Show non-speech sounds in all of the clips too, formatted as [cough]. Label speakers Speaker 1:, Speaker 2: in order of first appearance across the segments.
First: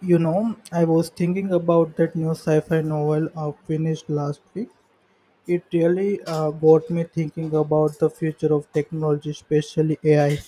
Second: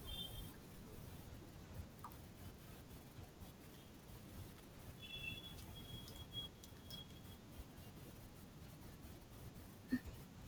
Speaker 1: I was thinking about that new sci fi novel I finished last week. It really got me thinking about the future of technology, especially AI.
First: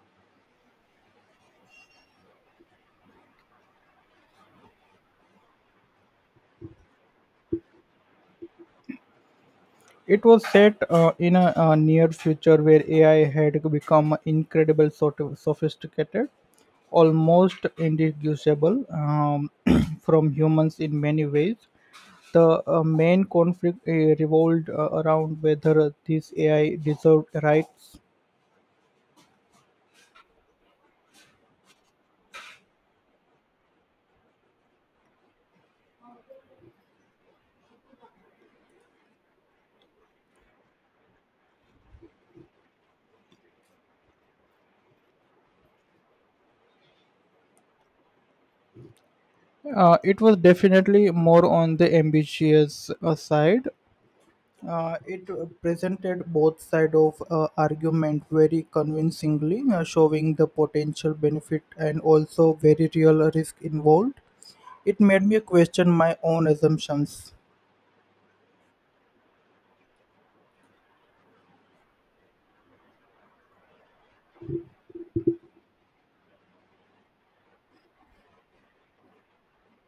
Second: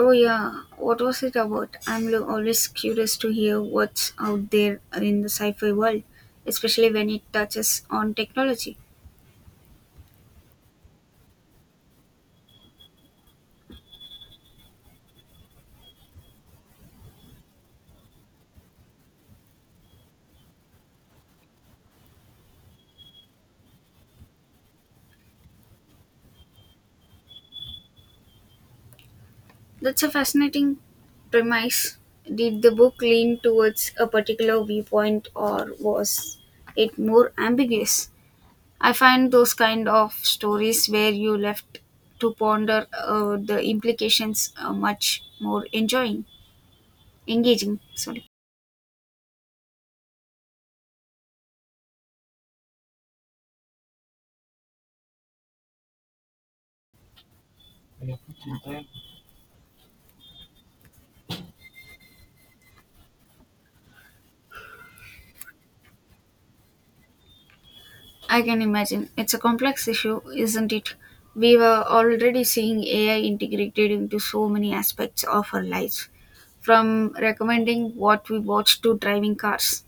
Speaker 2: Oh, yeah. What was it about? Always curious to hear what's out there in the sci fi world, especially when it touches on technology.
Speaker 1: It was set in a near future where AI had become incredible, sort of sophisticated, almost indistinguishable [clears throat] from humans in many ways. The main conflict revolved around whether this AI deserved rights.
Speaker 2: That's a fascinating premise. Did the book lean towards a particular viewpoint or was it more ambiguous? I find those kind of stories where you left to ponder the implications much more engaging. Sorry.
Speaker 1: It was definitely more on the ambitious side. It presented both side of argument very convincingly, showing the potential benefit and also very real risk involved. It made me question my own assumptions.
Speaker 2: I can imagine. It's a complex issue, isn't it? We were already seeing AI integrated into so many aspects of our lives, from recommending what we watch to driving cars.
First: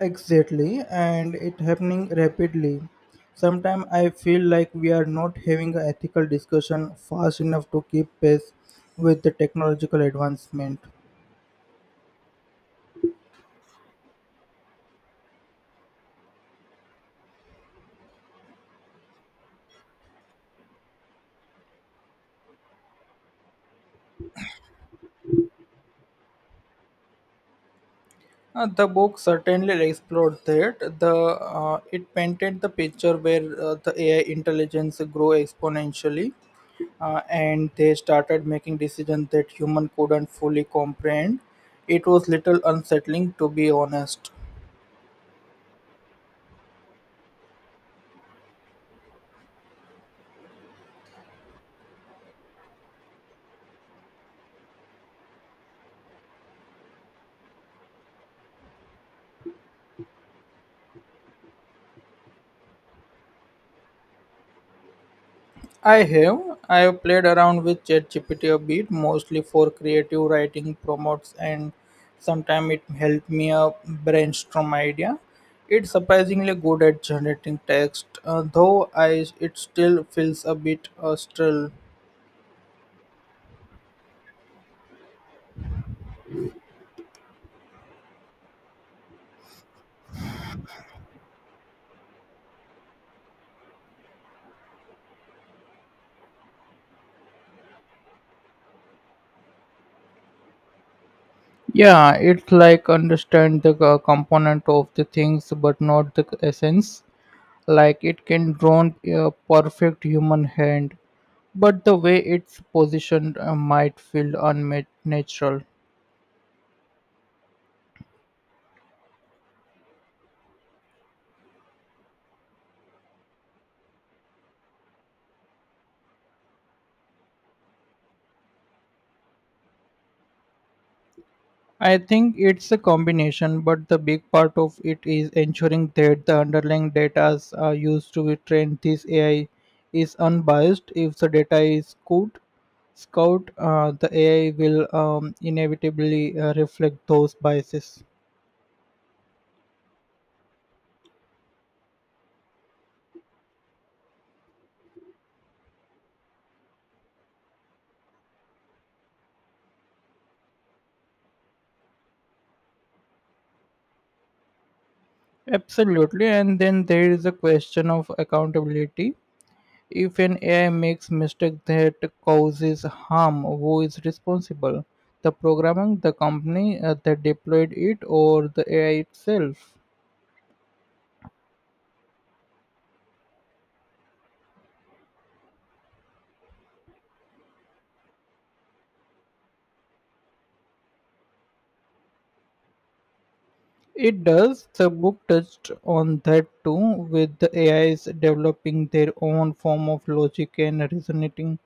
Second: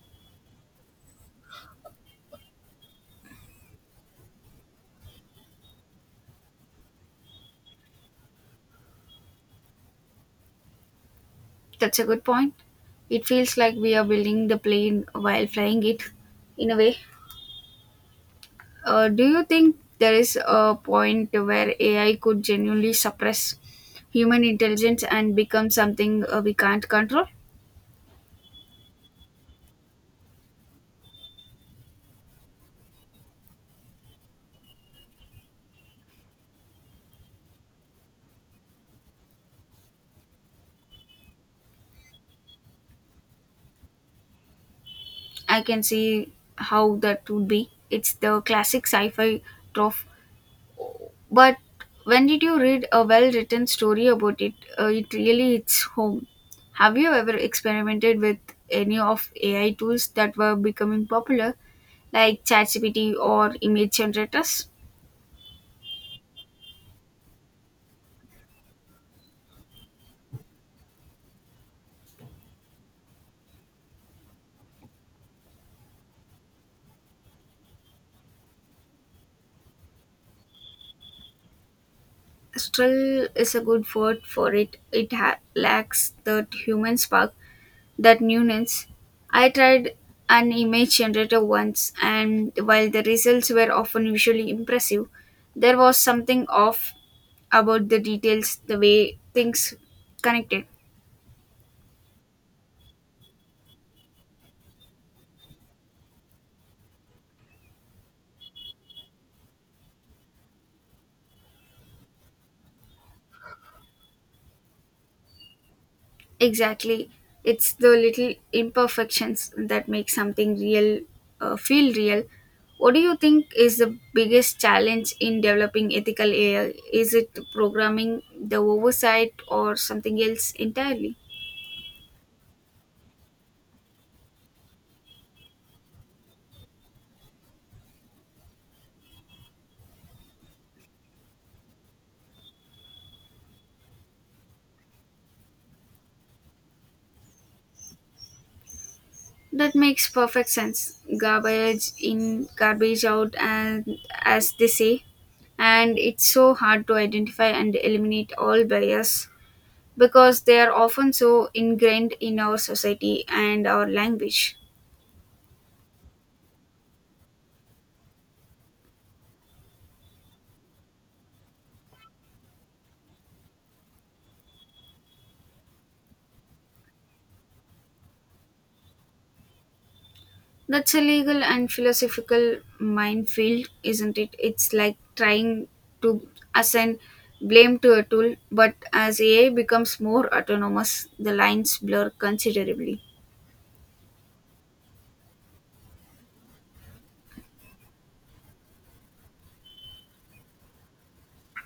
Speaker 1: Exactly, and it happening rapidly. Sometimes I feel like we are not having an ethical discussion fast enough to keep pace with the technological advancement.
Speaker 2: That's a good point. It feels like we are building the plane while flying it, in a way. Do you think there is a point where AI could genuinely suppress human intelligence and become something we can't control?
Speaker 1: The book certainly explored that. The It painted the picture where the AI intelligence grew exponentially, and they started making decisions that human couldn't fully comprehend. It was little unsettling, to be honest.
Speaker 2: I can see how that would be. It's the classic sci-fi trope. But when did you read a well-written story about it? It really hits home. Have you ever experimented with any of AI tools that were becoming popular, like ChatGPT or image generators?
Speaker 1: I have. I have played around with ChatGPT a bit, mostly for creative writing, promotes, and sometimes it helped me brainstorm idea. It's surprisingly good at generating text, though I it still feels a bit still.
Speaker 2: Still is a good word for it. It lacks that human spark, that newness. I tried an image generator once, and while the results were often visually impressive, there was something off about the details, the way things connected.
Speaker 1: Yeah, it's like understand the component of the things, but not the essence. Like it can draw a perfect human hand, but the way it's positioned might feel unnatural.
Speaker 2: Exactly. It's the little imperfections that make something real feel real. What do you think is the biggest challenge in developing ethical AI? Is it programming, the oversight, or something else entirely?
Speaker 1: I think it's a combination, but the big part of it is ensuring that the underlying data are used to train this AI is unbiased. If the data is good, scout, the AI will inevitably reflect those biases.
Speaker 2: That makes perfect sense. Garbage in, garbage out, and as they say, and it's so hard to identify and eliminate all bias because they are often so ingrained in our society and our language.
Speaker 1: Absolutely, and then there is a question of accountability. If an AI makes mistake that causes harm, who is responsible? The programming, the company that deployed it, or the AI itself?
Speaker 2: That's a legal and philosophical minefield, isn't it? It's like trying to assign blame to a tool, but as AI becomes more autonomous, the lines blur considerably.
Speaker 1: It does. The book touched on that too, with the AIs developing their own form of logic and reasoning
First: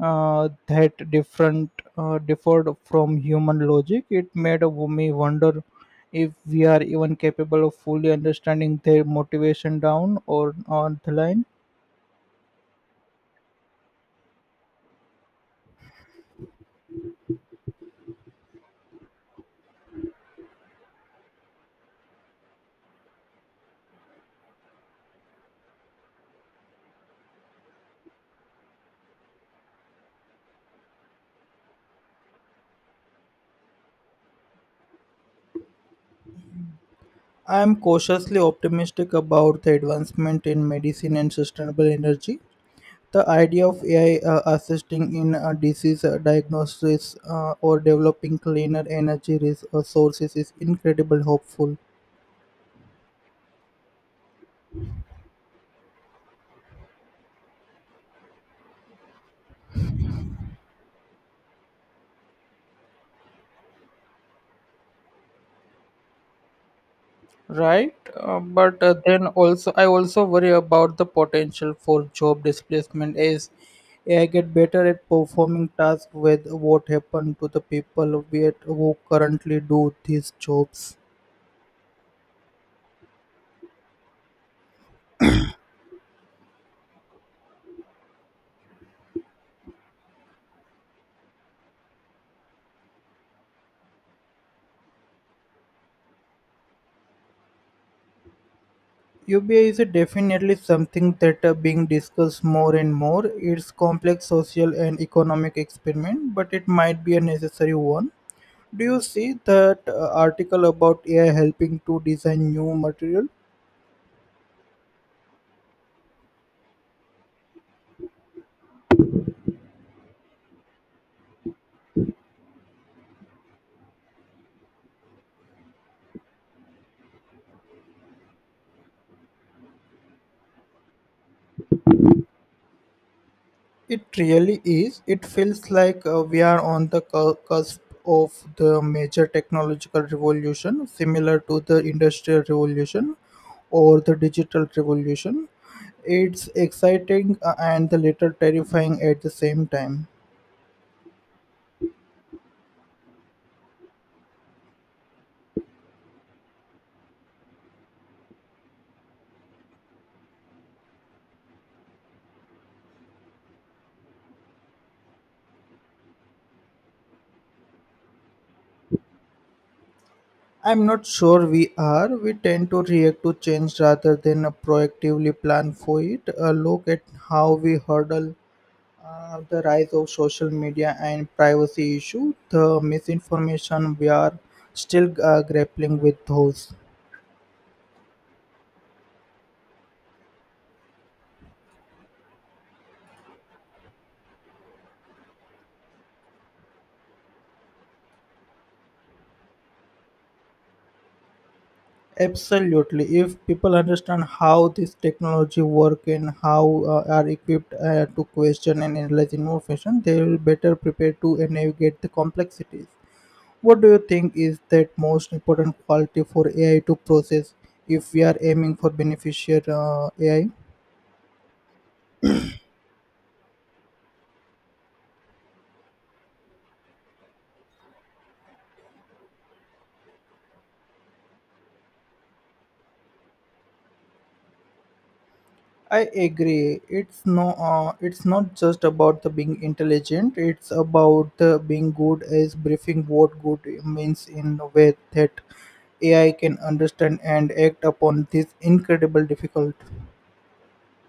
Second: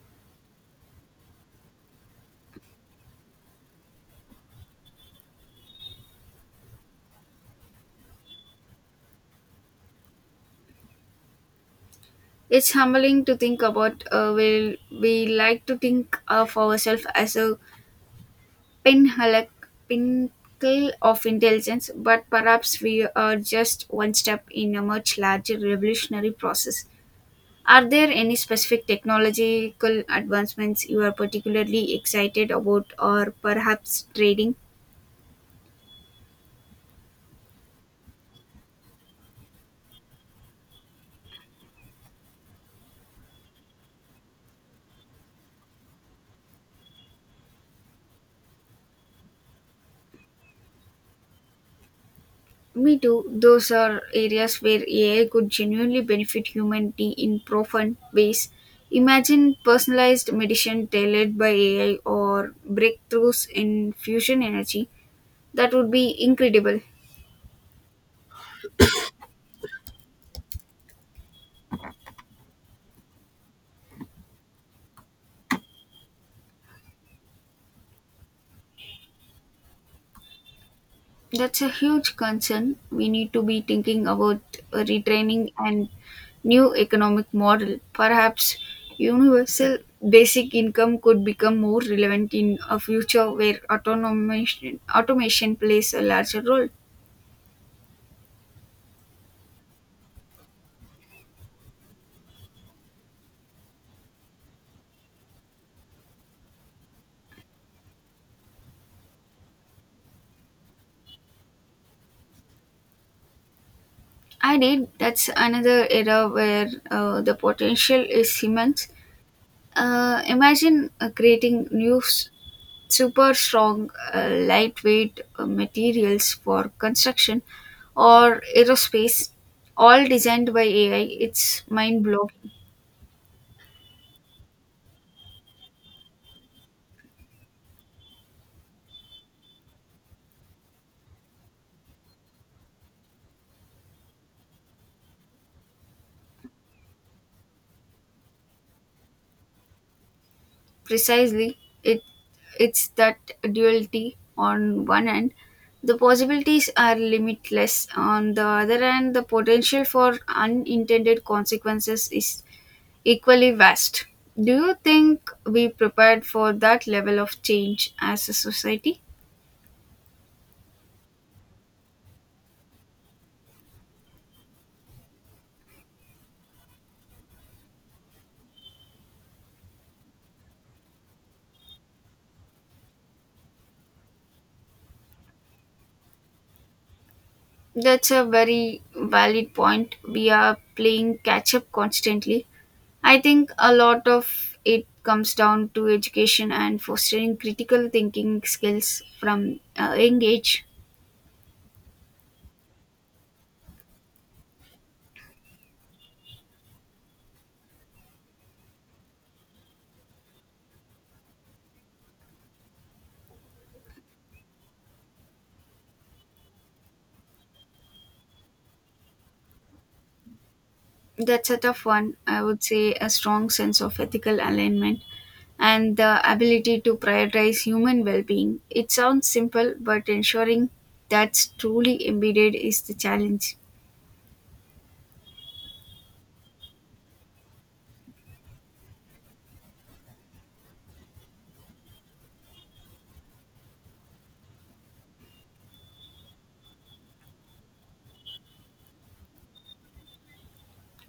Speaker 1: that different differed from human logic. It made me wonder if we are even capable of fully understanding their motivation down or on the line.
Speaker 2: It's humbling to think about. Will we like to think of ourselves as a pinhole, pinnacle of intelligence, but perhaps we are just one step in a much larger revolutionary process. Are there any specific technological advancements you are particularly excited about, or perhaps trading?
Speaker 1: I am cautiously optimistic about the advancement in medicine and sustainable energy. The idea of AI assisting in disease diagnosis or developing cleaner energy sources is incredibly hopeful.
Speaker 2: Me too. Those are areas where AI could genuinely benefit humanity in profound ways. Imagine personalized medicine tailored by AI or breakthroughs in fusion energy. That would be incredible.
Speaker 1: Right, but then also I also worry about the potential for job displacement as AI get better at performing tasks with what happened to the people with, who currently do these jobs.
Speaker 2: That's a huge concern. We need to be thinking about retraining and new economic model. Perhaps universal basic income could become more relevant in a future where automation plays a larger role.
Speaker 1: UBI is definitely something that are being discussed more and more. It's complex social and economic experiment, but it might be a necessary one. Do you see that article about AI helping to design new material?
Speaker 2: I did. That's another era where the potential is immense. Imagine creating new, super strong, lightweight materials for construction or aerospace, all designed by AI. It's mind blowing.
Speaker 1: It really is. It feels like we are on the cusp of the major technological revolution, similar to the industrial revolution or the digital revolution. It's exciting and a little terrifying at the same time.
Speaker 2: Precisely, it it's that duality on one end. The possibilities are limitless. On the other hand, the potential for unintended consequences is equally vast. Do you think we prepared for that level of change as a society?
Speaker 1: I'm not sure we are. We tend to react to change rather than proactively plan for it. A look at how we hurdle. The rise of social media and privacy issue, the misinformation, we are still grappling with those.
Speaker 2: That's a very valid point. We are playing catch up constantly. I think a lot of it comes down to education and fostering critical thinking skills from a young age.
Speaker 1: Absolutely. If people understand how this technology work and how are equipped to question and analyze information, they will better prepare to navigate the complexities. What do you think is that most important quality for AI to process if we are aiming for beneficial AI?
Speaker 2: That's a tough one. I would say a strong sense of ethical alignment and the ability to prioritize human well being. It sounds simple, but ensuring that's truly embedded is the challenge.
Speaker 1: I agree. It's not just about the being intelligent. It's about the being good as briefing what good means in a way that AI can understand and act upon this incredible difficult.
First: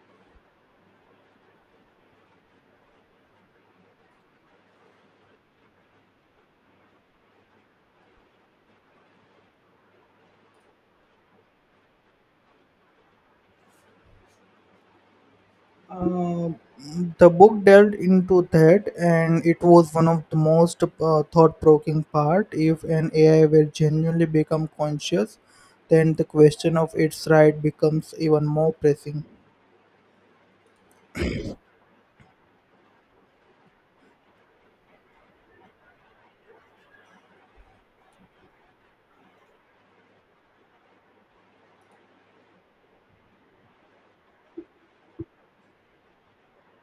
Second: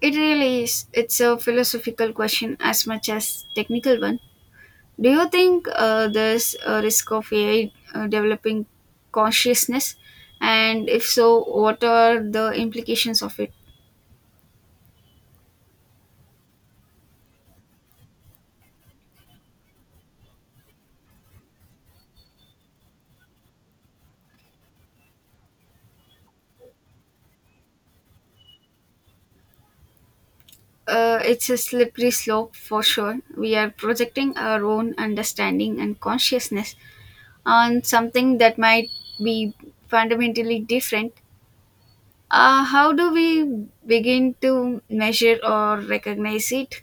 Speaker 2: It really is. It's a philosophical question as much as technical one. Do you think there's a risk of AI developing consciousness? And if so, what are the implications of it?
Speaker 1: Uh, the book delved into that, and it was one of the most thought-provoking part. If an AI were genuinely become conscious, then the question of its right becomes even more pressing.
Speaker 2: It's a slippery slope for sure. We are projecting our own understanding and consciousness on something that might be fundamentally different. How do we begin to measure or recognize it?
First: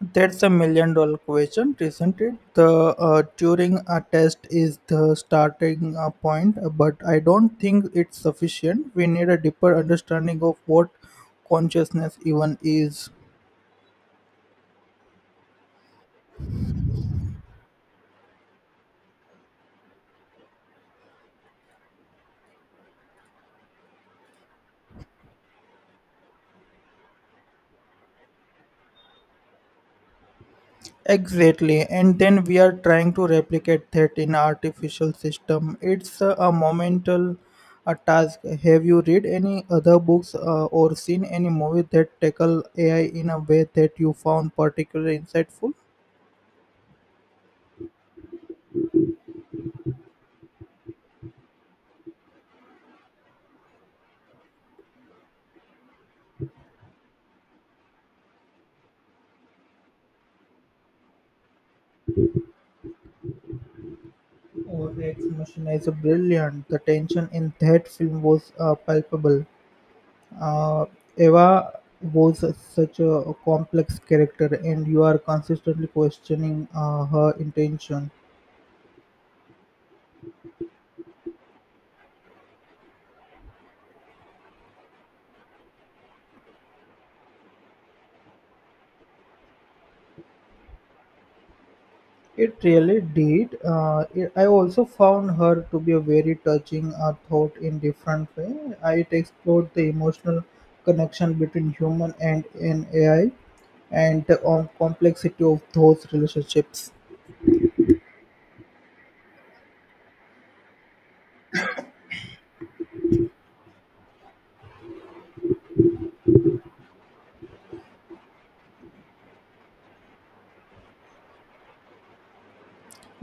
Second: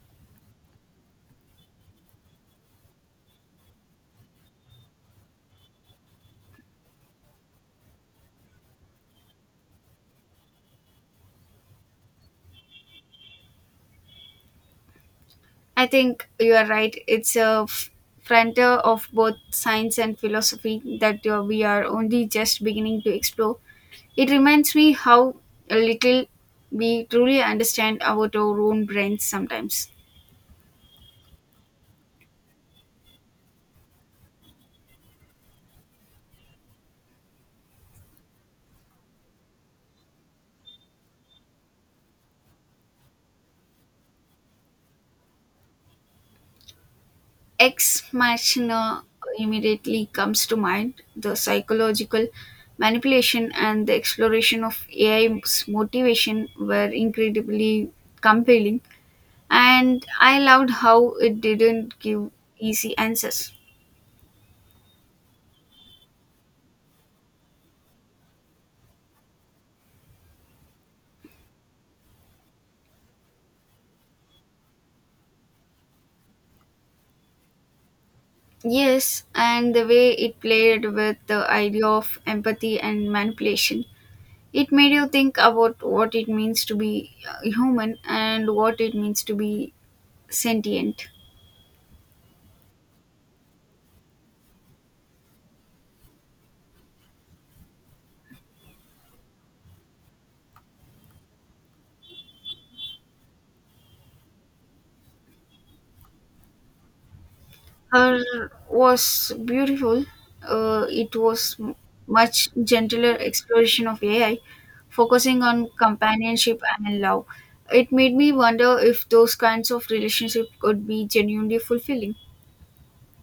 Speaker 1: That's a million-dollar question, isn't it? The Turing test is the starting point, but I don't think it's sufficient. We need a deeper understanding of what consciousness even is.
Speaker 2: I think you are right. It's a frontier of both science and philosophy that we are only just beginning to explore. It reminds me how little we truly understand about our own brains sometimes.
Speaker 1: Exactly, and then we are trying to replicate that in artificial system. It's a monumental task. Have you read any other books or seen any movie that tackle AI in a way that you found particularly insightful?
Speaker 2: Ex Machina immediately comes to mind. The psychological manipulation and the exploration of AI's motivation were incredibly compelling, and I loved how it didn't give easy answers.
Speaker 1: Warwick's mission is brilliant. The tension in that film was palpable. Uh, Eva was such a complex character, and you are consistently questioning her intention.
Speaker 2: Yes, and the way it played with the idea of empathy and manipulation. It made you think about what it means to be human and what it means to be sentient.
Speaker 1: It really did. I also found her to be a very touching thought in different way. It explored the emotional connection between human and an AI, and the complexity of those relationships.
Speaker 2: Her was beautiful. It was much gentler exploration of AI, focusing on companionship and love. It made me wonder if those kinds of relationship could be genuinely fulfilling.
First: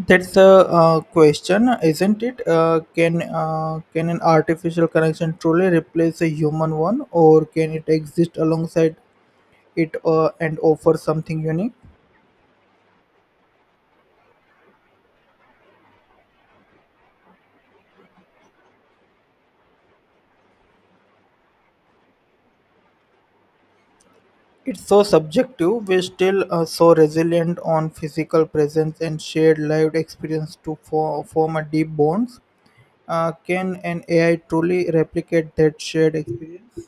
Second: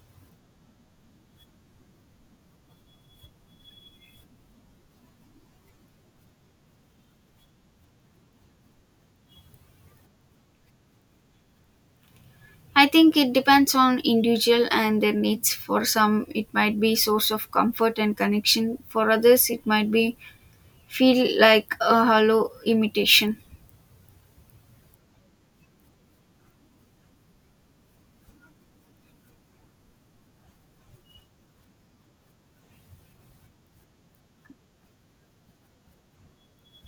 Speaker 1: That's a question, isn't it? Can an artificial connection truly replace a human one, or can it exist alongside it and offer something unique?
Speaker 2: I think it depends on individual and their needs. For some, it might be source of comfort and connection. For others, it might be feel like a hollow imitation.
Speaker 1: It's so subjective. We're still so resilient on physical presence and shared lived experience to form a deep bonds. Can an AI truly replicate that shared experience?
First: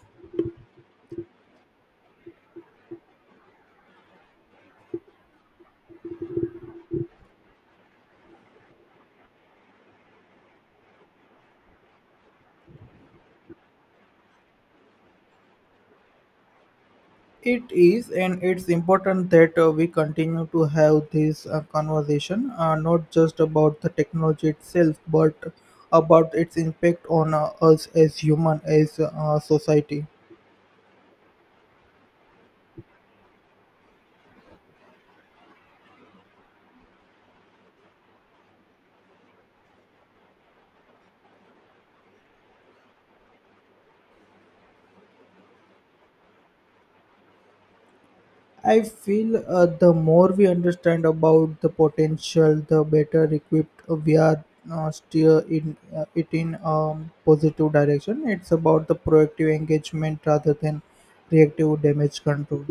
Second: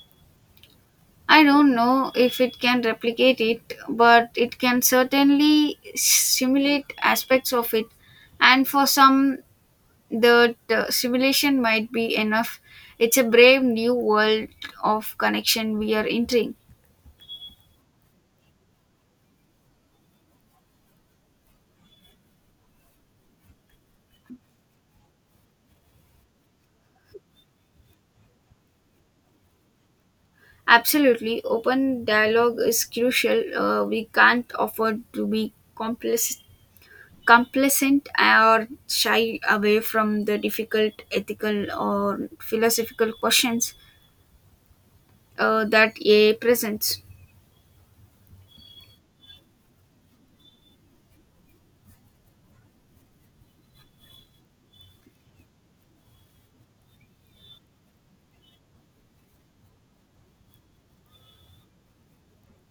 Speaker 2: I don't know if it can replicate it, but it can certainly simulate aspects of it. And for some, the simulation might be enough. It's a brave new world of connection we are entering.
Speaker 1: It is, and it's important that we continue to have this conversation, not just about the technology itself, but about its impact on us as human, as society.
Speaker 2: Absolutely, open dialogue is crucial. We can't afford to be complacent or shy away from the difficult ethical or philosophical questions that AI presents.
Speaker 1: I feel the more we understand about the potential, the better equipped we are steer in it in positive direction. It's about the proactive engagement rather than reactive damage control.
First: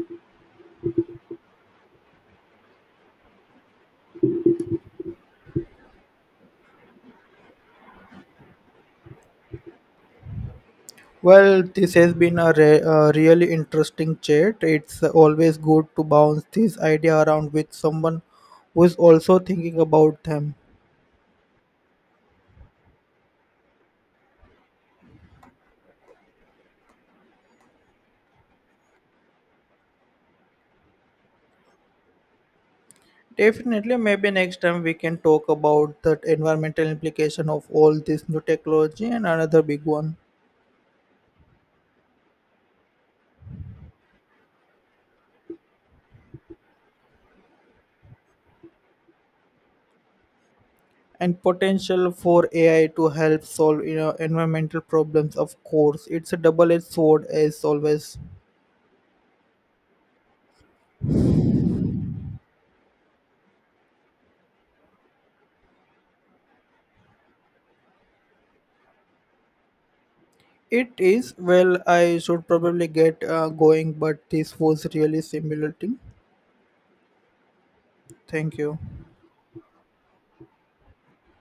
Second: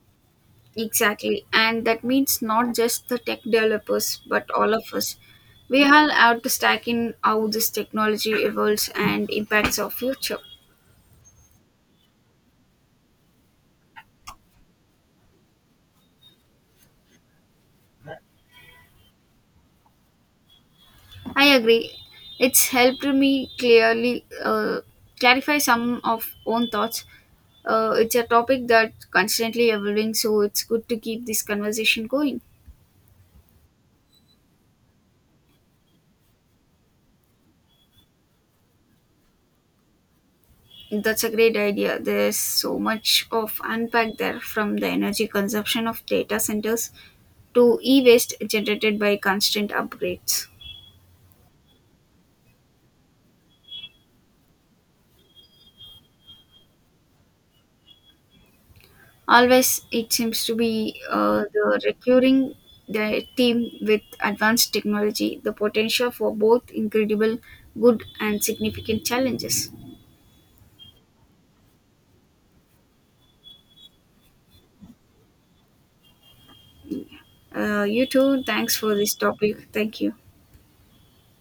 Speaker 2: Exactly. And that means not just the tech developers, but all of us. We all have to stack in how this technology evolves and impacts our future.
Speaker 1: Well, this has been a really interesting chat. It's always good to bounce this idea around with someone who is also thinking about them.
Speaker 2: I agree. It's helped me clearly clarify some of own thoughts. It's a topic that constantly evolving, so it's good to keep this conversation going.
Speaker 1: Definitely, maybe next time we can talk about the environmental implication of all this new technology and another big one,
Speaker 2: That's a great idea. There's so much of unpack there from the energy consumption of data centers to e-waste generated by constant upgrades.
Speaker 1: and potential for AI to help solve environmental problems. Of course, it's a double-edged sword as always.
Speaker 2: Always, it seems to be the recurring theme with advanced technology, the potential for both incredible good and significant challenges.
Speaker 1: It is. Well, I should probably get going, but this was really stimulating.
Speaker 2: You too.
Speaker 1: Thank
Speaker 2: Thanks
Speaker 1: you.
Speaker 2: for this topic. Thank you.